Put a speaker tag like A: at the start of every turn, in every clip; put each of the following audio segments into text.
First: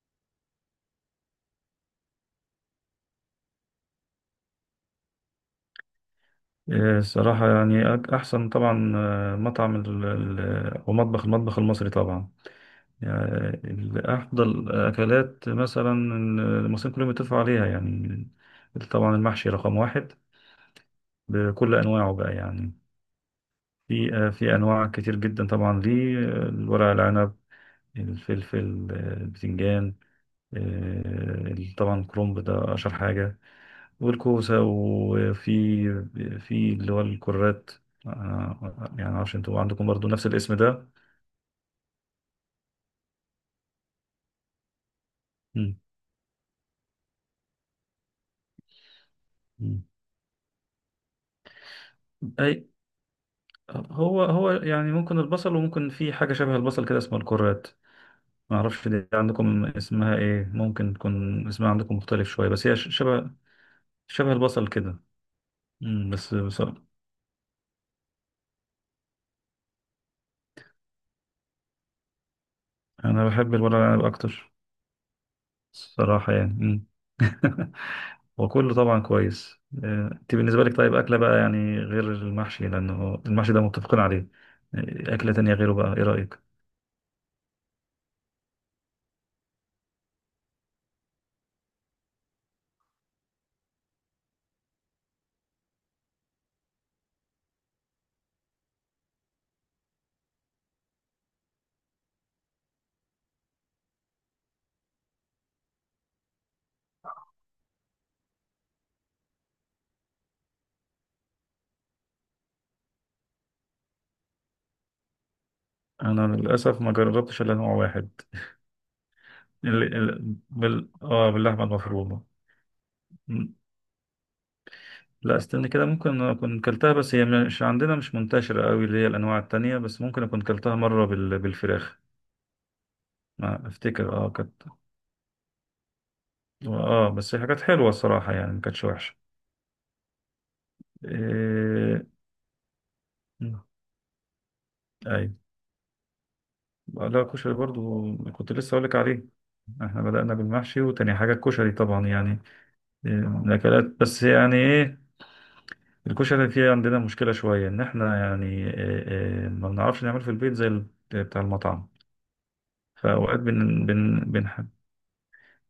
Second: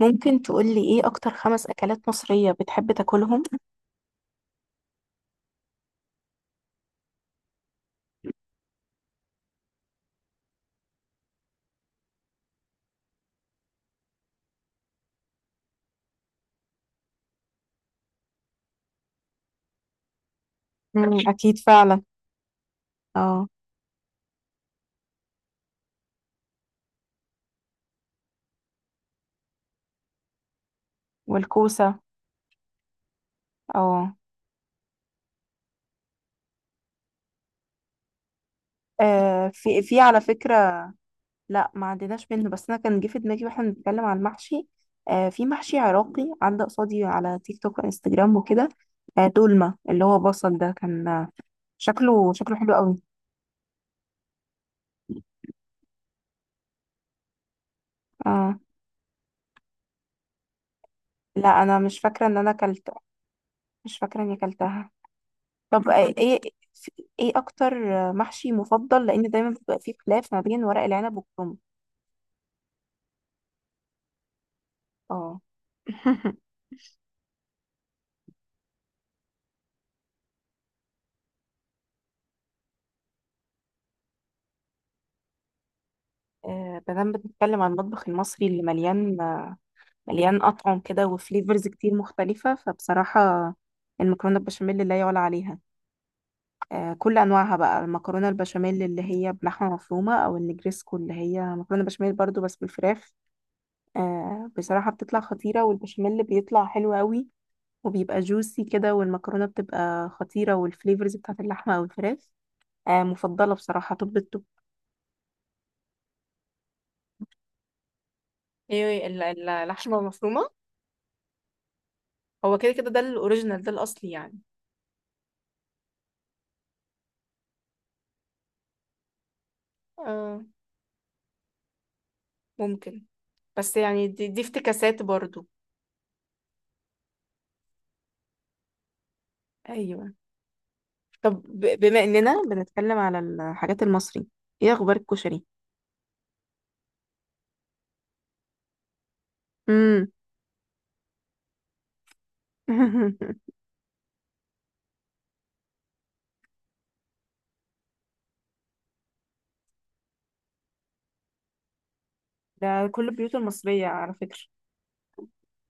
A: ممكن تقولي ايه اكتر خمس اكلات مصرية بتحب تاكلهم؟
B: إيه، الصراحة يعني أحسن طبعا مطعم أو المطبخ المصري طبعا يعني أفضل أكلات مثلا المصريين كلهم يتفقوا عليها يعني. طبعا المحشي رقم واحد
A: مم، أكيد
B: بكل
A: فعلا.
B: أنواعه بقى يعني.
A: اه.
B: في أنواع كتير جدا طبعا ليه الورق العنب، الفلفل البتنجان.
A: والكوسة.
B: طبعا الكرنب ده أشهر حاجة
A: اه.
B: والكوسة. وفي اللي هو الكرات. يعني معرفش انتوا
A: في
B: عندكم
A: في
B: برضو
A: على
B: نفس
A: فكرة.
B: الاسم ده.
A: لا ما عديناش منه، بس انا كان جه في دماغي واحنا بنتكلم عن المحشي. في
B: مم.
A: محشي عراقي عدى قصادي على تيك توك وانستجرام وكده. دولمة
B: مم.
A: اللي هو بصل ده كان شكله
B: اي،
A: شكله حلو قوي.
B: هو يعني ممكن البصل وممكن في حاجة شبه البصل كده اسمها الكرات.
A: آه.
B: معرفش دي عندكم اسمها ايه، ممكن تكون
A: لا،
B: اسمها
A: انا
B: عندكم
A: مش فاكره
B: مختلف
A: ان
B: شوية،
A: انا
B: بس هي ش-
A: اكلت،
B: شبه
A: مش فاكره
B: شبه
A: اني
B: البصل
A: اكلتها.
B: كده.
A: طب،
B: بس
A: ايه
B: بصراحة
A: ايه اكتر محشي مفضل؟ لان دايما بيبقى فيه خلاف ما بين ورق العنب والكرنب.
B: انا بحب الورق العنب اكتر
A: اه.
B: صراحة يعني. مم. وكله طبعا كويس، انت بالنسبة لك طيب أكلة بقى يعني غير المحشي لأنه المحشي ده متفقين عليه، أكلة تانية غيره بقى إيه رأيك؟
A: ما دام بنتكلم عن المطبخ المصري اللي مليان، مليان أطعم كده وفليفرز كتير مختلفة، فبصراحة المكرونة البشاميل لا يعلى عليها. كل أنواعها بقى، المكرونة البشاميل اللي هي بلحمة مفرومة، أو النجريسكو اللي هي مكرونة بشاميل برضو بس بالفراخ. بصراحة بتطلع خطيرة، والبشاميل اللي بيطلع حلو قوي وبيبقى جوسي كده، والمكرونة بتبقى خطيرة، والفليفرز بتاعت اللحمة أو الفراخ. مفضلة بصراحة توب التوب.
B: أنا للأسف ما جربتش إلا نوع واحد،
A: ايه
B: ال...
A: اللحمه
B: ال...
A: المفرومه.
B: بال... آه باللحمة المفرومة.
A: هو كده كده ده
B: م-
A: الاوريجينال، ده الاصلي يعني.
B: لا استنى كده، ممكن أكون كلتها، بس هي مش عندنا مش منتشرة قوي اللي هي الأنواع التانية، بس ممكن أكون
A: اه،
B: كلتها مرة بالفراخ.
A: ممكن.
B: ما
A: بس يعني
B: أفتكر
A: دي
B: كانت،
A: افتكاسات برضو.
B: بس هي كانت حلوة الصراحة يعني ما كانتش وحشة.
A: ايوه. طب، بما
B: إيه...
A: اننا بنتكلم على الحاجات المصري، ايه اخبار الكشري؟
B: أيوة. لا كشري برضو كنت لسه أقولك عليه. احنا
A: امم.
B: بدأنا بالمحشي وتاني حاجة الكشري طبعا يعني، إيه، من الأكلات، بس يعني ايه الكشري فيه عندنا مشكلة شوية إن احنا، يعني إيه إيه ما بنعرفش نعمله في البيت زي بتاع المطعم.
A: ده كل البيوت
B: فأوقات
A: المصريه
B: بن
A: على
B: بن
A: فكره.
B: بنحب.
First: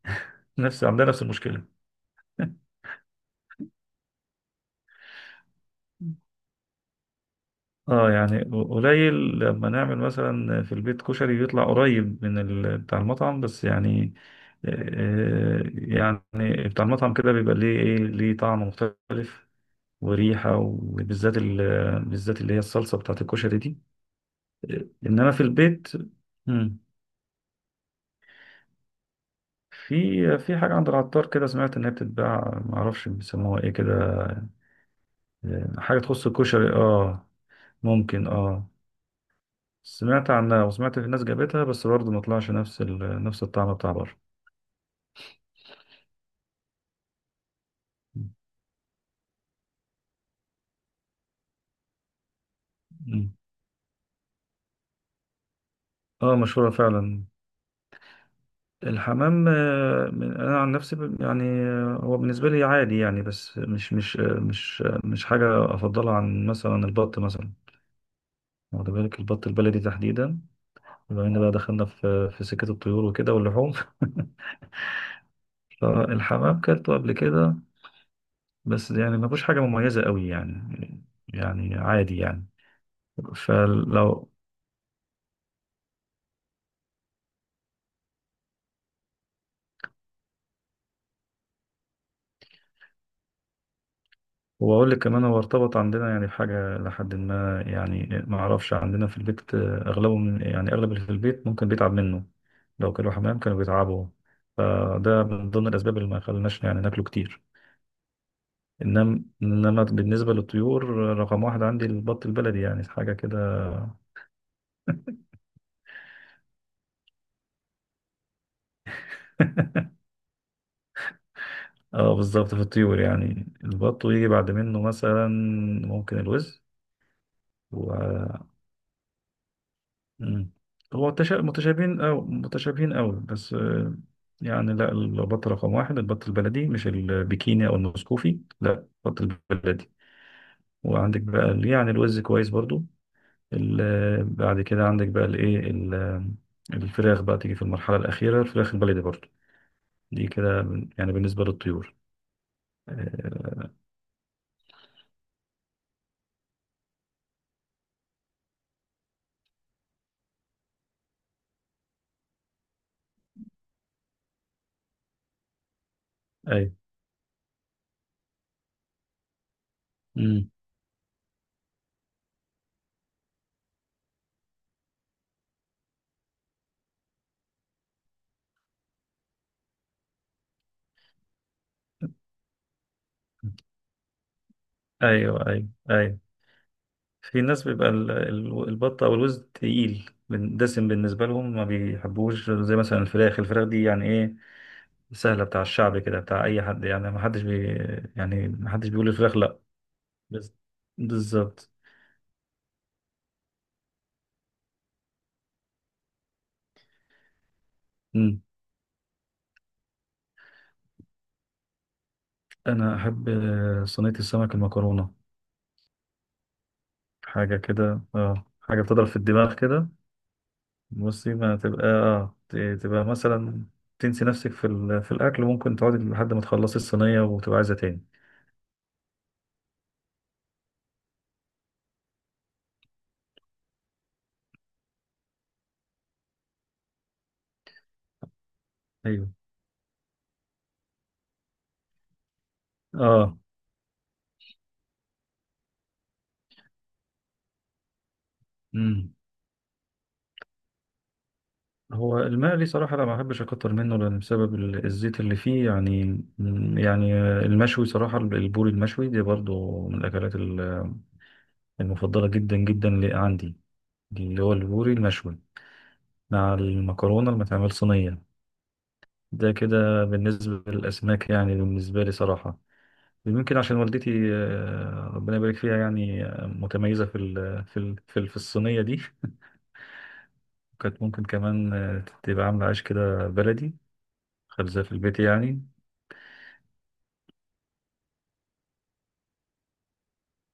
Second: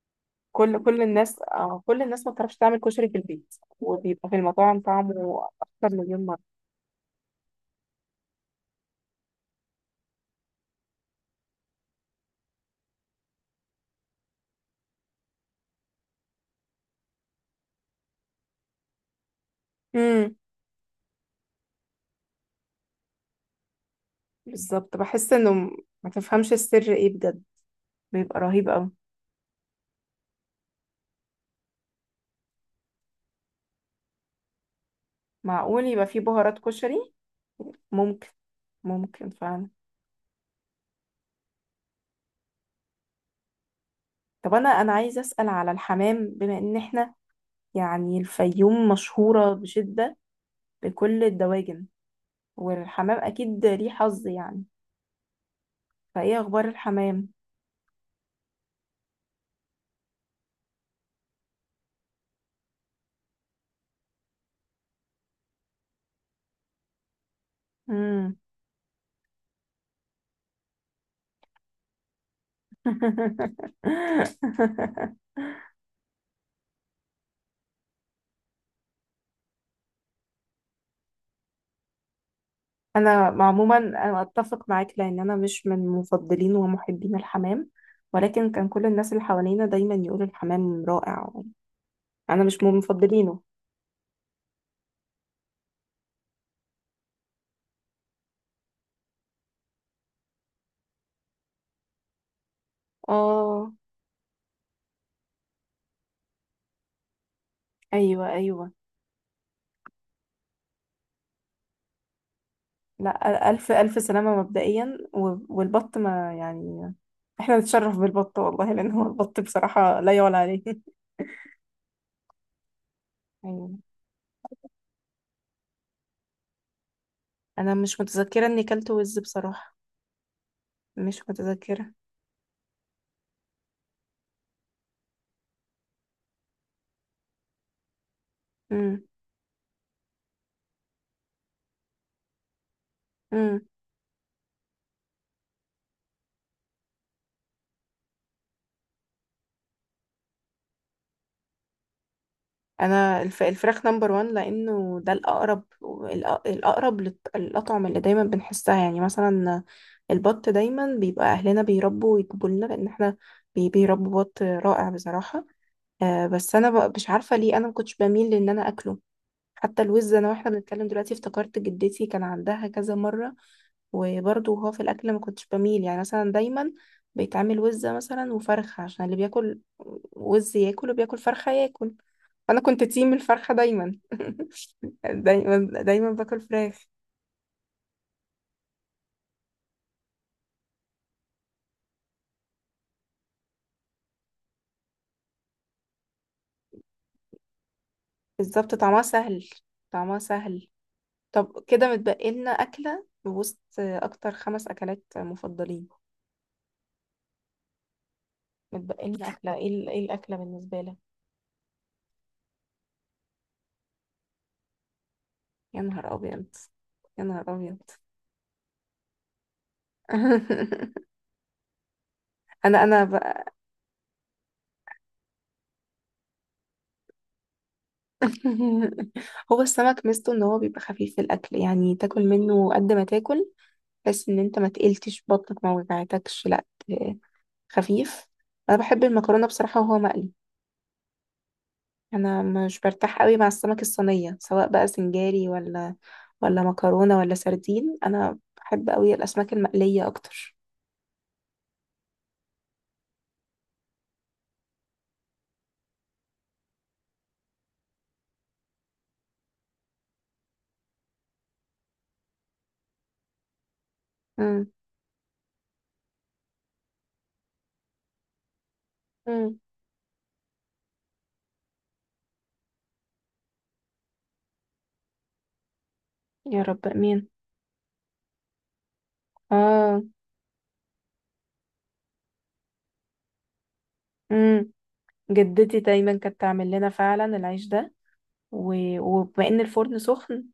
A: كل
B: نفس
A: كل
B: عندنا نفس
A: الناس،
B: المشكلة.
A: آه، كل الناس ما بتعرفش تعمل كشري في البيت، وبيبقى في المطاعم طعمه اكتر مليون مره.
B: اه يعني قليل لما نعمل مثلا في البيت كشري بيطلع قريب من بتاع المطعم، بس يعني، يعني بتاع المطعم كده بيبقى ليه ايه ليه طعم مختلف
A: امم.
B: وريحة، وبالذات ال... بالذات اللي هي الصلصة بتاعت الكشري دي،
A: بالظبط،
B: انما
A: بحس
B: في
A: انه
B: البيت.
A: ما تفهمش
B: مم،
A: السر ايه بجد. بيبقى رهيب قوي.
B: في حاجة عند العطار كده سمعت انها بتتباع، معرفش بيسموها ايه كده،
A: معقول
B: حاجة
A: يبقى فيه
B: تخص
A: بهارات
B: الكشري
A: كشري؟
B: اه.
A: ممكن.
B: ممكن اه.
A: ممكن فعلا.
B: سمعت عنها وسمعت في ناس جابتها بس برضه ما طلعش نفس الطعم بتاع بره.
A: طب انا، انا عايزه اسال على الحمام، بما ان احنا يعني الفيوم مشهوره بشده، بكل الدواجن، والحمام
B: مم.
A: اكيد ليه حظ يعني.
B: اه
A: فايه اخبار
B: مشهورة فعلا.
A: الحمام؟
B: الحمام انا عن نفسي يعني هو بالنسبة لي عادي يعني بس مش حاجة افضلها عن مثلا البط مثلا،
A: امم.
B: واخد بالك البط البلدي تحديدا، بما ان بقى دخلنا في سكة الطيور وكده واللحوم. فالحمام كلته قبل كده بس يعني ما فيهوش حاجة مميزة قوي يعني عادي يعني.
A: انا عموما انا
B: فلو
A: اتفق معاك، لان انا مش من مفضلين ومحبين الحمام. ولكن كان كل الناس اللي حوالينا دايما يقولوا الحمام رائع. انا مش من مفضلينه.
B: وأقول لك كمان هو ارتبط عندنا يعني بحاجة لحد ما يعني ما أعرفش عندنا في البيت، أغلبه من يعني أغلب اللي في البيت ممكن بيتعب منه. لو كانوا حمام كانوا
A: اه.
B: بيتعبوا، فده من ضمن الأسباب اللي ما خلناش يعني ناكله كتير.
A: ايوه ايوه.
B: إنما بالنسبة للطيور، رقم واحد عندي البط البلدي يعني حاجة كده.
A: لا، ألف ألف سلامة مبدئيا والبط ما يعني، احنا نتشرف بالبط والله، لأن هو البط بصراحة لا يعلى عليه.
B: اه بالظبط في الطيور يعني
A: أيوة.
B: البط، ويجي بعد منه مثلا ممكن الوز.
A: أنا مش متذكرة إني كلت وز بصراحة.
B: مم. هو
A: مش متذكرة.
B: متشابهين أو متشابهين أوي بس، يعني لا البط رقم واحد البط البلدي مش البكيني أو المسكوفي لا
A: مم.
B: البط البلدي. وعندك بقى يعني الوز كويس برضو.
A: مم.
B: بعد كده عندك بقى الفراخ بقى تيجي في المرحلة الأخيرة، الفراخ البلدي برضو. دي كده يعني بالنسبة للطيور.
A: أنا
B: آه،
A: الفراخ نمبر وان، لأنه ده الأقرب، الأقرب الأطعمة اللي دايما بنحسها يعني مثلا. البط دايما بيبقى أهلنا بيربوا ويجيبوا لنا، لأن احنا بيربوا بط رائع بصراحة. بس أنا
B: أيوة.
A: بقى مش عارفة ليه أنا مكنتش بميل لإن أنا أكله. حتى الوز، انا
B: مم.
A: واحنا بنتكلم دلوقتي افتكرت جدتي كان عندها كذا مره، وبرضه هو في الاكل ما كنتش بميل، يعني مثلا دايما بيتعمل وزه مثلا وفرخه، عشان اللي بياكل وز ياكل، وبياكل فرخه ياكل. انا كنت تيم الفرخه دايما.
B: أيوة
A: دايما
B: أيوة
A: دايما
B: أيوة.
A: باكل فراخ.
B: في ناس بيبقى البط او الوز تقيل دسم بالنسبه لهم ما بيحبوش زي مثلا الفراخ، الفراخ دي يعني ايه سهله بتاع الشعب كده بتاع اي حد يعني ما حدش بي يعني ما
A: بالظبط،
B: حدش
A: طعمها
B: بيقول الفراخ
A: سهل،
B: لا.
A: طعمها
B: بس
A: سهل. طب
B: بالظبط.
A: كده متبقي لنا اكله وسط اكتر خمس اكلات مفضلين،
B: مم.
A: متبقي لنا اكله ايه؟ إيه الاكله بالنسبه لك؟
B: انا احب صينيه السمك المكرونه،
A: يا نهار ابيض، يا نهار
B: حاجه
A: ابيض.
B: كده حاجه بتضرب في الدماغ كده. بصي ما تبقى
A: انا
B: تبقى
A: بقى.
B: مثلا تنسي نفسك في الاكل وممكن تقعدي لحد ما تخلصي الصينيه وتبقى عايزه تاني.
A: هو السمك ميزته ان هو بيبقى خفيف في الاكل، يعني تاكل منه قد ما تاكل، بس ان انت ما تقلتش بطنك، ما وجعتكش، لا خفيف. انا بحب
B: ايوه
A: المكرونه بصراحه، وهو مقلي. انا مش برتاح قوي
B: اه.
A: مع السمك الصينيه، سواء بقى سنجاري ولا مكرونه ولا سردين. انا بحب قوي
B: مم.
A: الاسماك المقليه اكتر.
B: هو المقلي صراحة أنا ما بحبش أكتر منه لأن بسبب الزيت اللي فيه يعني المشوي صراحة البوري المشوي دي برضو من الأكلات المفضلة جدا جدا اللي عندي، اللي هو
A: امم.
B: البوري المشوي مع المكرونة اللي متعمل صينية. ده
A: امم.
B: كده بالنسبة للأسماك يعني، بالنسبة لي صراحة يمكن عشان والدتي، ربنا يبارك فيها يعني،
A: يا رب
B: متميزة
A: امين.
B: في الصينية دي.
A: اه.
B: كانت ممكن كمان، تبقى عاملة عيش كده بلدي،
A: امم.
B: خبزة في البيت يعني.
A: جدتي دايما كانت تعمل لنا فعلا العيش ده وبما ان الفرن سخن،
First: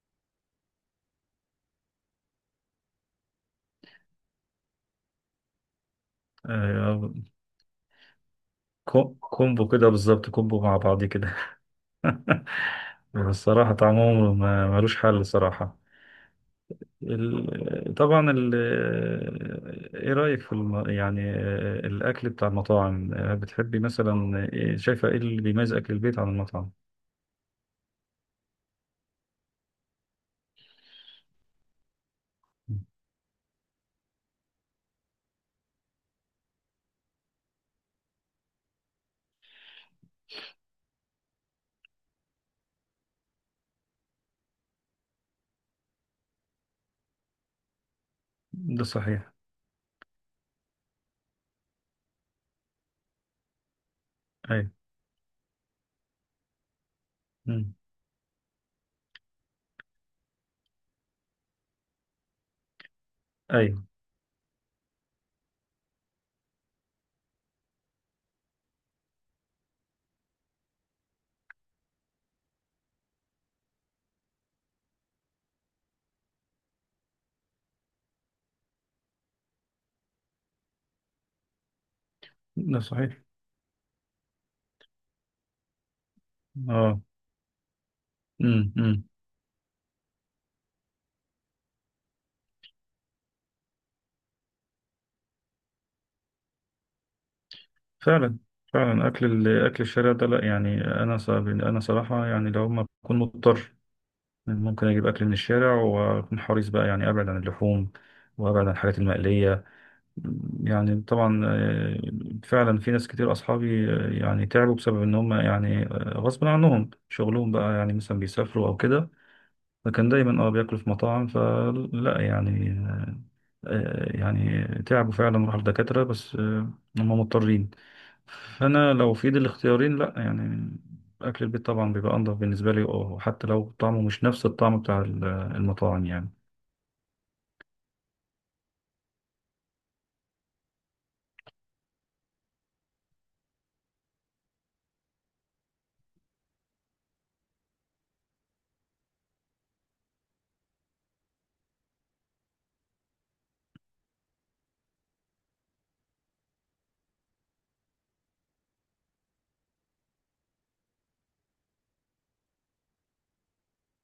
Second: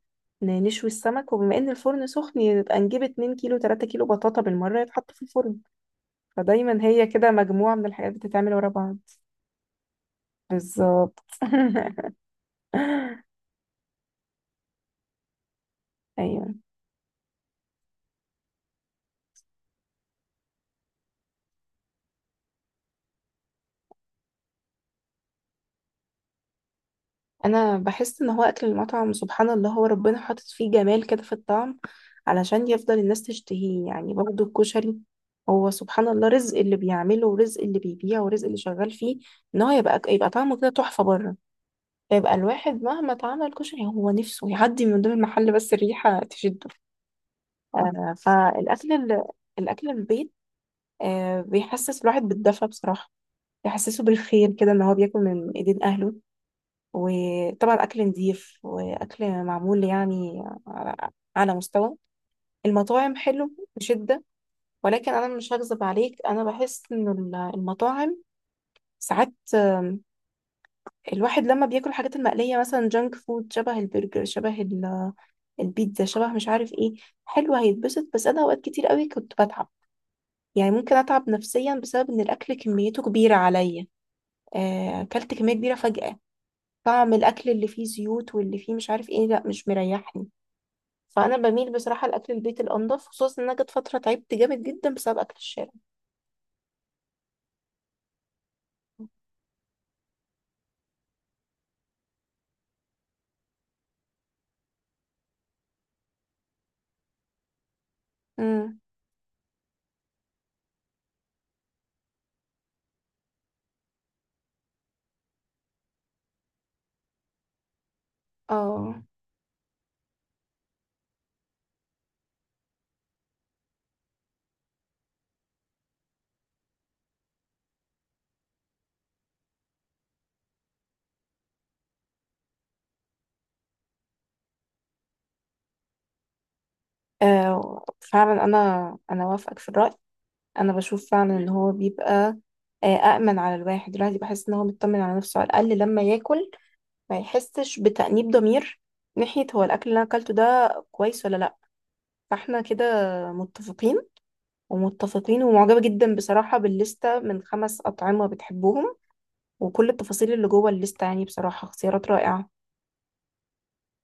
A: نشوي السمك، وبما ان الفرن سخن يبقى نجيب 2 كيلو 3 كيلو بطاطا بالمرة يتحط في الفرن. فدايما هي
B: أيوة.
A: كده مجموعة من الحاجات بتتعمل ورا بعض.
B: كومبو كده بالظبط كومبو مع بعض
A: بالظبط.
B: كده. الصراحة طعمهم ملوش حل صراحة.
A: ايوه.
B: طبعا ايه رأيك في يعني الأكل بتاع المطاعم، بتحبي مثلا شايفة ايه اللي بيميز أكل البيت عن المطعم؟
A: انا بحس ان هو اكل المطعم سبحان الله هو ربنا حاطط فيه جمال كده في الطعم، علشان يفضل الناس تشتهيه، يعني برضه الكشري، هو سبحان الله رزق اللي بيعمله ورزق اللي بيبيعه ورزق اللي شغال فيه، ان هو يبقى، يبقى طعمه كده تحفة بره، فيبقى الواحد مهما اتعمل كشري هو نفسه يعدي من قدام المحل بس الريحة تشده.
B: ده
A: فالأكل
B: صحيح.
A: الأكل البيت، آه، بيحسس الواحد بالدفى بصراحة، بيحسسه بالخير
B: أيوة.
A: كده، إن هو بياكل من إيدين أهله،
B: أمم.
A: وطبعا أكل نضيف وأكل معمول يعني على، على مستوى المطاعم حلو
B: أيوة.
A: بشدة. ولكن أنا مش هكذب عليك، أنا بحس إن المطاعم ساعات، الواحد لما بياكل الحاجات المقلية مثلا جانك فود، شبه البرجر، شبه البيتزا، شبه مش عارف ايه، حلو، هيتبسط، بس انا اوقات كتير قوي كنت بتعب، يعني ممكن اتعب نفسيا بسبب ان الاكل
B: ده
A: كميته
B: صحيح
A: كبيره عليا. اكلت كميه كبيره فجاه،
B: اه.
A: طعم الاكل اللي فيه زيوت واللي
B: أمم،
A: فيه مش
B: أمم.
A: عارف ايه، لا مش مريحني. فانا بميل بصراحه لاكل البيت الانضف، خصوصا ان انا جت فتره تعبت جامد جدا بسبب اكل الشارع.
B: فعلا. فعلا أكل الشارع ده لا يعني أنا أنا صراحة يعني، لو ما أكون مضطر ممكن اجيب اكل من الشارع واكون حريص بقى يعني ابعد عن اللحوم وابعد عن
A: امم.
B: الحاجات المقليه. يعني طبعا، فعلا في ناس كتير اصحابي، يعني تعبوا بسبب ان هم يعني، غصب عنهم شغلهم بقى يعني مثلا بيسافروا او
A: اه.
B: كده، فكان دايما بياكلوا في مطاعم فلا يعني، يعني تعبوا فعلا راحوا لدكاتره بس، هم مضطرين. انا لو في ايدي الاختيارين لا يعني اكل البيت طبعا بيبقى انضف بالنسبه لي اه، وحتى لو طعمه مش نفس الطعم بتاع المطاعم يعني
A: فعلا. انا انا وافقك في الراي، انا بشوف فعلا ان هو بيبقى، آه، أأمن على الواحد، الواحد بحس إن هو مطمن على نفسه على الأقل لما ياكل، ما يحسش بتأنيب ضمير ناحية هو الأكل اللي أنا أكلته ده كويس ولا لأ. فاحنا كده متفقين، ومتفقين ومعجبة جدا بصراحة بالليستة من خمس أطعمة بتحبهم، وكل التفاصيل اللي جوه الليستة يعني بصراحة اختيارات رائعة.